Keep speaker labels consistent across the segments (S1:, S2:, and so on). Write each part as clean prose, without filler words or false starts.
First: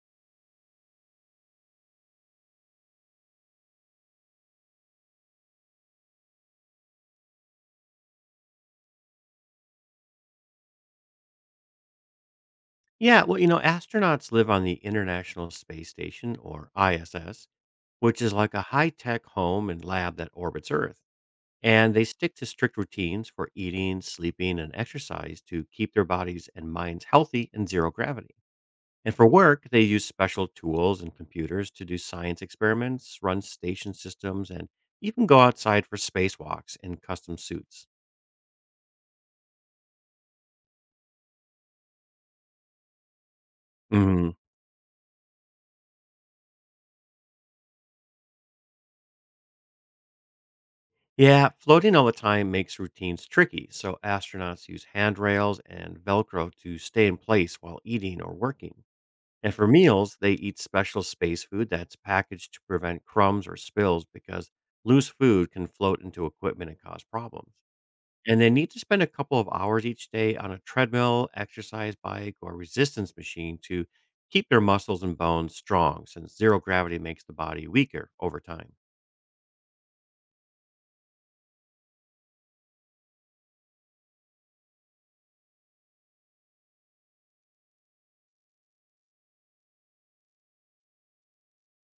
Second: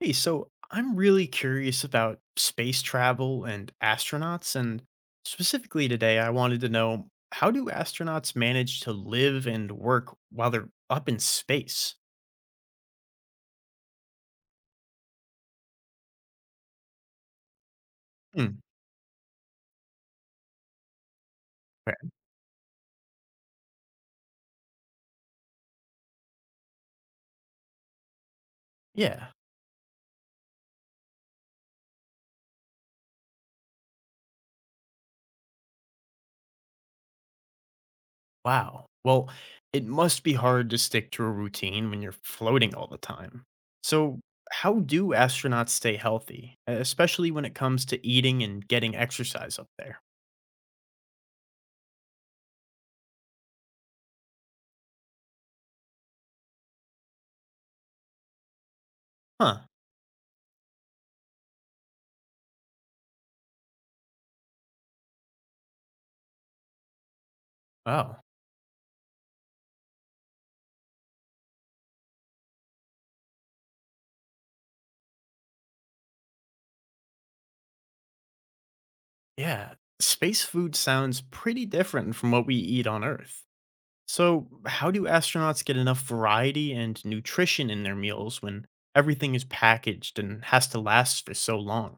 S1: Hey, so I'm really curious about space travel and astronauts, and specifically today, I wanted to know how do astronauts manage to live and work while they're up in space?
S2: Yeah, well, you know, astronauts live on the International Space Station, or ISS, which is like
S1: Hmm.
S2: a high tech home and lab that orbits Earth. And
S1: Okay.
S2: they stick to strict routines for eating, sleeping, and exercise to keep their bodies and minds healthy in zero gravity. And for
S1: Yeah,
S2: work, they use special tools and computers to do science experiments, run station systems, and even go outside for spacewalks in custom suits.
S1: wow. Well, it must be hard to stick to a routine when you're floating all the time. So,
S2: Mm-hmm.
S1: how do astronauts stay healthy, especially when it comes to eating and getting exercise up there?
S2: Yeah, floating all the time makes routines tricky, so astronauts use handrails and Velcro to stay in place while eating or working. And
S1: Huh,
S2: for meals, they eat special space food that's packaged to prevent crumbs or spills because loose food can float into equipment and cause problems.
S1: wow.
S2: And they need to spend a couple of hours each day on a treadmill, exercise bike, or resistance machine to keep their muscles and bones strong, since zero gravity makes the body weaker over time.
S1: Yeah, space food sounds pretty different from what we eat on Earth. So, how do astronauts get enough variety and nutrition in their meals when everything is packaged and has to last for so long?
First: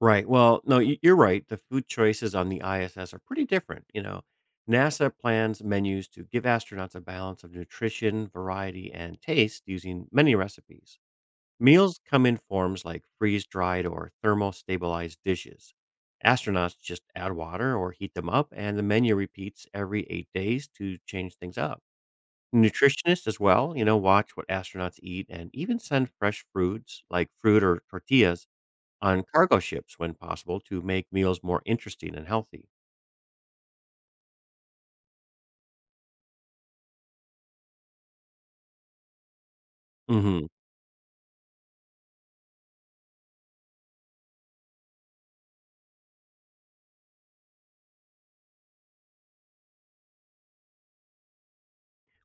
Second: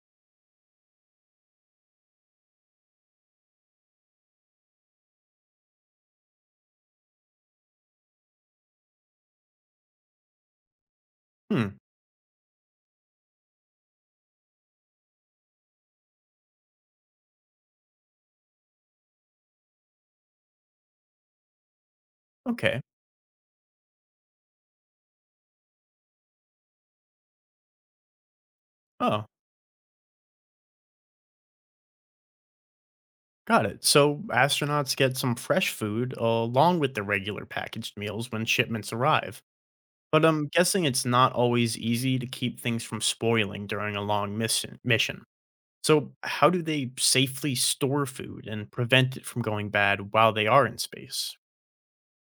S2: Right. Well, no, you're right. The food choices on the ISS are pretty different. You know, NASA plans menus to give astronauts a balance of nutrition, variety, and taste using many recipes.
S1: Hmm,
S2: Meals come in forms like freeze dried or thermostabilized dishes. Astronauts just add water or heat them up, and the menu repeats every 8 days to change things up.
S1: okay.
S2: Nutritionists, as well, you know, watch what astronauts eat and even send fresh foods like fruit or tortillas on
S1: Oh,
S2: cargo ships when possible to make meals more interesting and healthy.
S1: got it. So, astronauts get some fresh food along with the regular packaged meals when shipments arrive. But
S2: Hmm.
S1: I'm guessing it's not always easy to keep things from spoiling during a long mission. So, how do they safely store food and prevent it from going bad while they are in space?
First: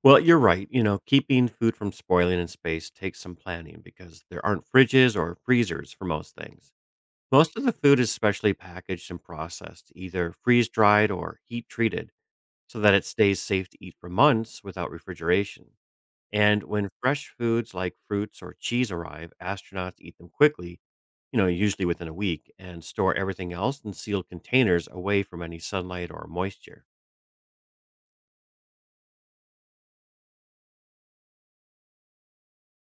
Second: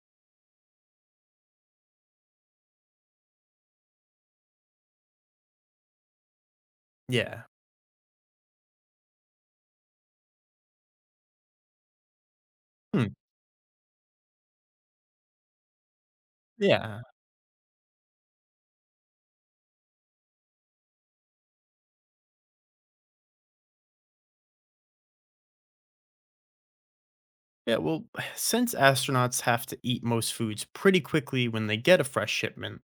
S2: Well, you're right. You know, keeping food from spoiling in space takes some planning because there aren't fridges or freezers for most things.
S1: Yeah.
S2: Most of the food is specially packaged and processed, either freeze dried or heat treated, so that it
S1: Hmm.
S2: stays safe to eat for months without refrigeration. And when
S1: Yeah.
S2: fresh foods like fruits or cheese arrive, astronauts eat them quickly, you know, usually within a week, and store everything else in sealed containers away from any sunlight or moisture.
S1: Yeah. Well, since astronauts have to eat most foods pretty quickly when they get a fresh shipment,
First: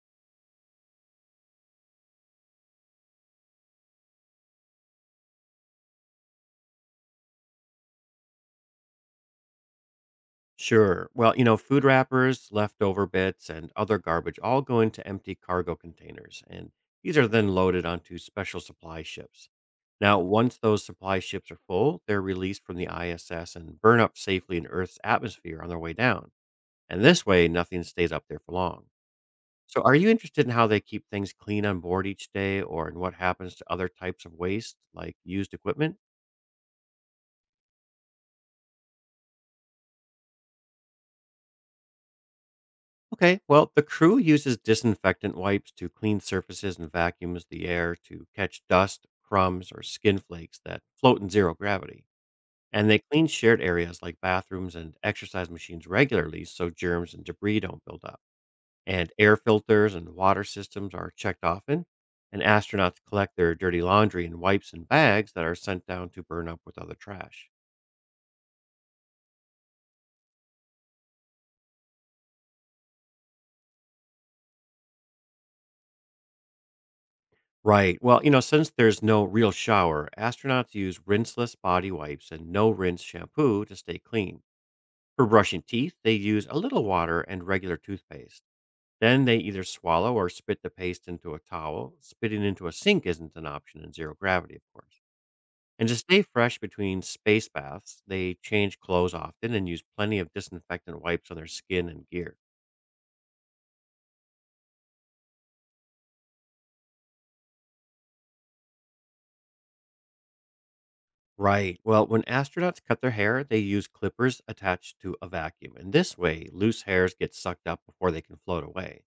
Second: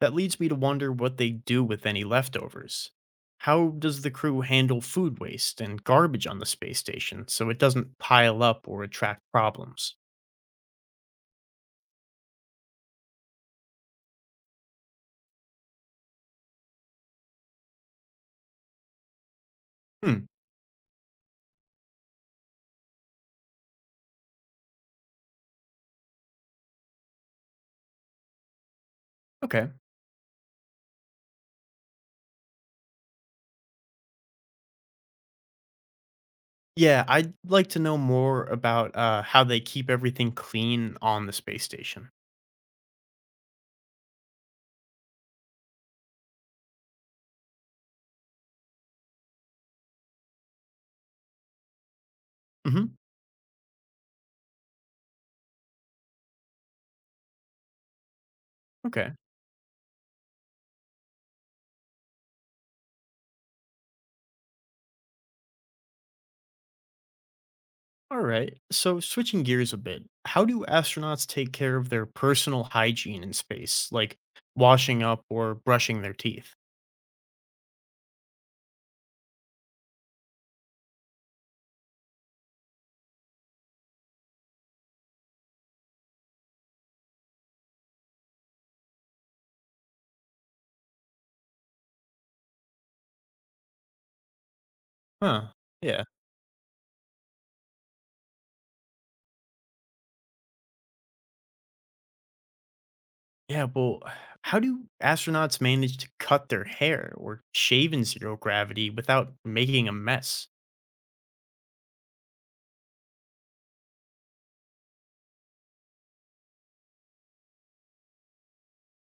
S1: that leads me to wonder what they do with any leftovers. How does the crew handle food waste and garbage on the space station so it doesn't pile up or attract problems?
S2: Sure. Well, you know, food wrappers, leftover bits, and other garbage all go into empty cargo containers, and these are then loaded onto special supply ships. Now,
S1: Hmm.
S2: once those supply ships are full, they're released from the ISS and burn up safely in Earth's atmosphere on their way down. And this way, nothing stays up there for long.
S1: Okay.
S2: So, are you interested in how they keep things clean on board each day or in what happens to other types of waste, like used equipment?
S1: Yeah, I'd like to know more about how they keep everything clean on the space station.
S2: Okay, well, the crew uses disinfectant wipes to clean surfaces and vacuums the air to catch dust, crumbs, or skin flakes that float in zero gravity. And
S1: Hmm.
S2: they clean shared areas like bathrooms and exercise machines regularly so germs and debris don't build up.
S1: Okay.
S2: And air filters and water systems are checked often, and astronauts collect their dirty laundry in wipes and bags that are sent down to burn up with other trash.
S1: All right. So switching gears a bit, how do astronauts take care of their personal hygiene in space, like washing up or brushing their teeth?
S2: Right. Well, you know, since there's no real shower, astronauts use rinseless body wipes and no rinse shampoo to stay clean. For brushing teeth, they use a little water and regular toothpaste. Then they either swallow or spit the paste into a towel. Spitting into a sink isn't an option in zero gravity, of course.
S1: Huh.
S2: And to
S1: Yeah.
S2: stay fresh between space baths, they change clothes often and use plenty of disinfectant wipes on their skin and gear.
S1: Yeah. Well, how do astronauts manage to cut their hair or shave in zero gravity without making a mess?
S2: Right. Well, when astronauts cut their hair, they use clippers attached to a vacuum. And this way, loose hairs get sucked up before they can float away.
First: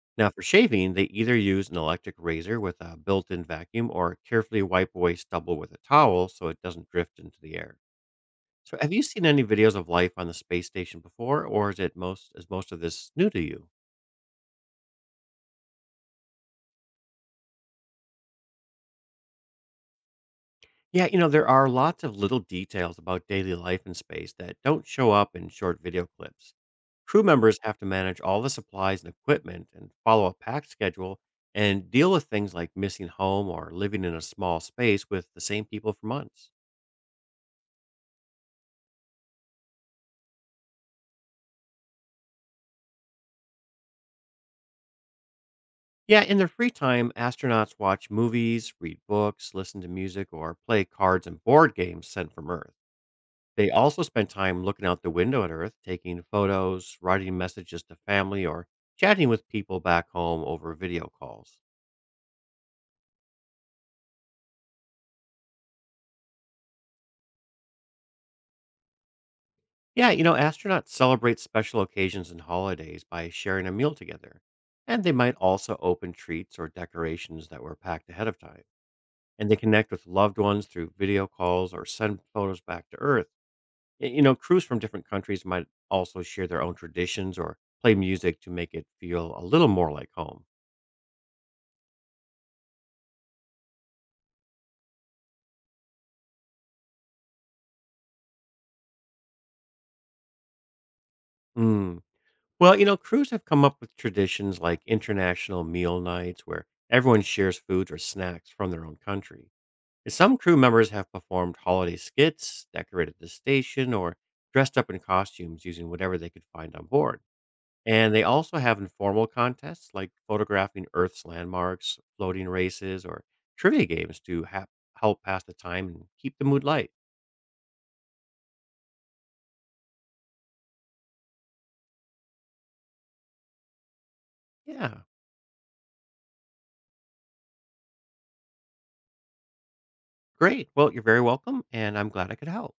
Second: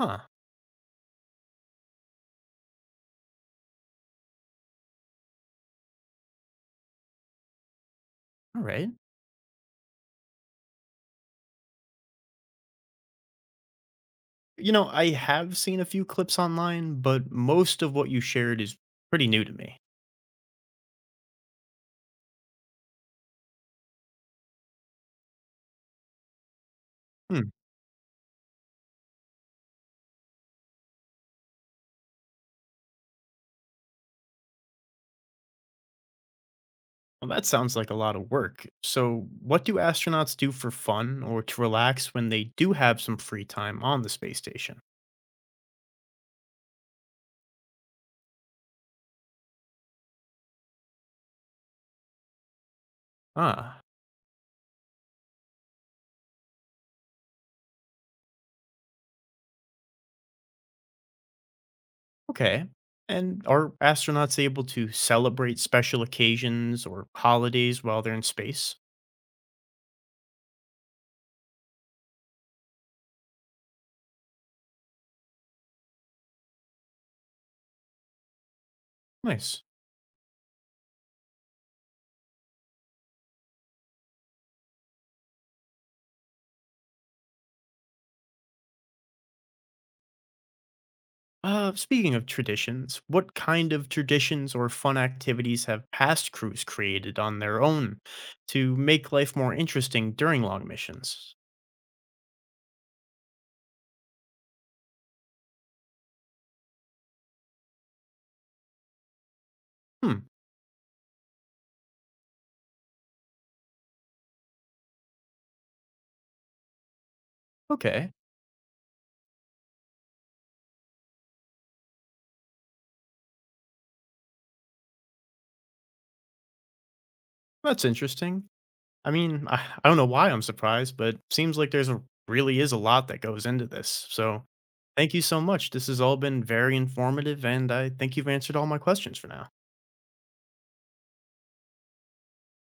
S1: Huh.
S2: Now, for shaving, they either use an electric razor with a built in vacuum or carefully wipe away stubble with a towel so it doesn't drift into the air.
S1: All
S2: So,
S1: right.
S2: have you seen any videos of life on the space station before, or is most of this new to you?
S1: You know, I have seen a few clips online, but most of what you shared is pretty new to me.
S2: Yeah, you know, there are lots of little details about daily life in space that don't show up in short video clips. Crew members have to manage all the supplies and equipment and follow a packed schedule and deal with things like missing home or living in a small space with the same people for months.
S1: Well, that sounds like a lot of work. So, what do astronauts do for fun or to relax when they do have some free time on the space station?
S2: Yeah, in their free time, astronauts watch movies, read books, listen to music, or play cards and board games sent from Earth. They
S1: Ah,
S2: also spend time looking out the window at Earth, taking photos, writing messages to family, or chatting with people back home over video calls.
S1: okay. And are astronauts able to celebrate special occasions or holidays while they're in space?
S2: Yeah, you know, astronauts celebrate special occasions and holidays by sharing a meal together. And they might also open treats or decorations that were packed ahead of time. And they
S1: Nice.
S2: connect with loved ones through video calls or send photos back to Earth. You know, crews from different countries might also share their own traditions or play music to make it feel a little more like home.
S1: Speaking of traditions, what kind of traditions or fun activities have past crews created on their own to make life more interesting during long missions?
S2: Mm. Well, you know, crews have come up with traditions like international meal nights where everyone shares foods or snacks from their own country. And
S1: Hmm,
S2: some crew members have performed holiday skits, decorated the station, or dressed up in costumes using whatever they could find on board.
S1: okay.
S2: And they also have informal contests like photographing Earth's landmarks, floating races, or trivia games to help pass the time and keep the mood light.
S1: That's interesting. I mean, I don't know why I'm surprised, but seems like there's a really is a lot that goes into this. So
S2: Yeah,
S1: thank you so much. This has all been very informative, and I think you've answered all my questions for now.
S2: great. Well, you're very welcome, and I'm glad I could help.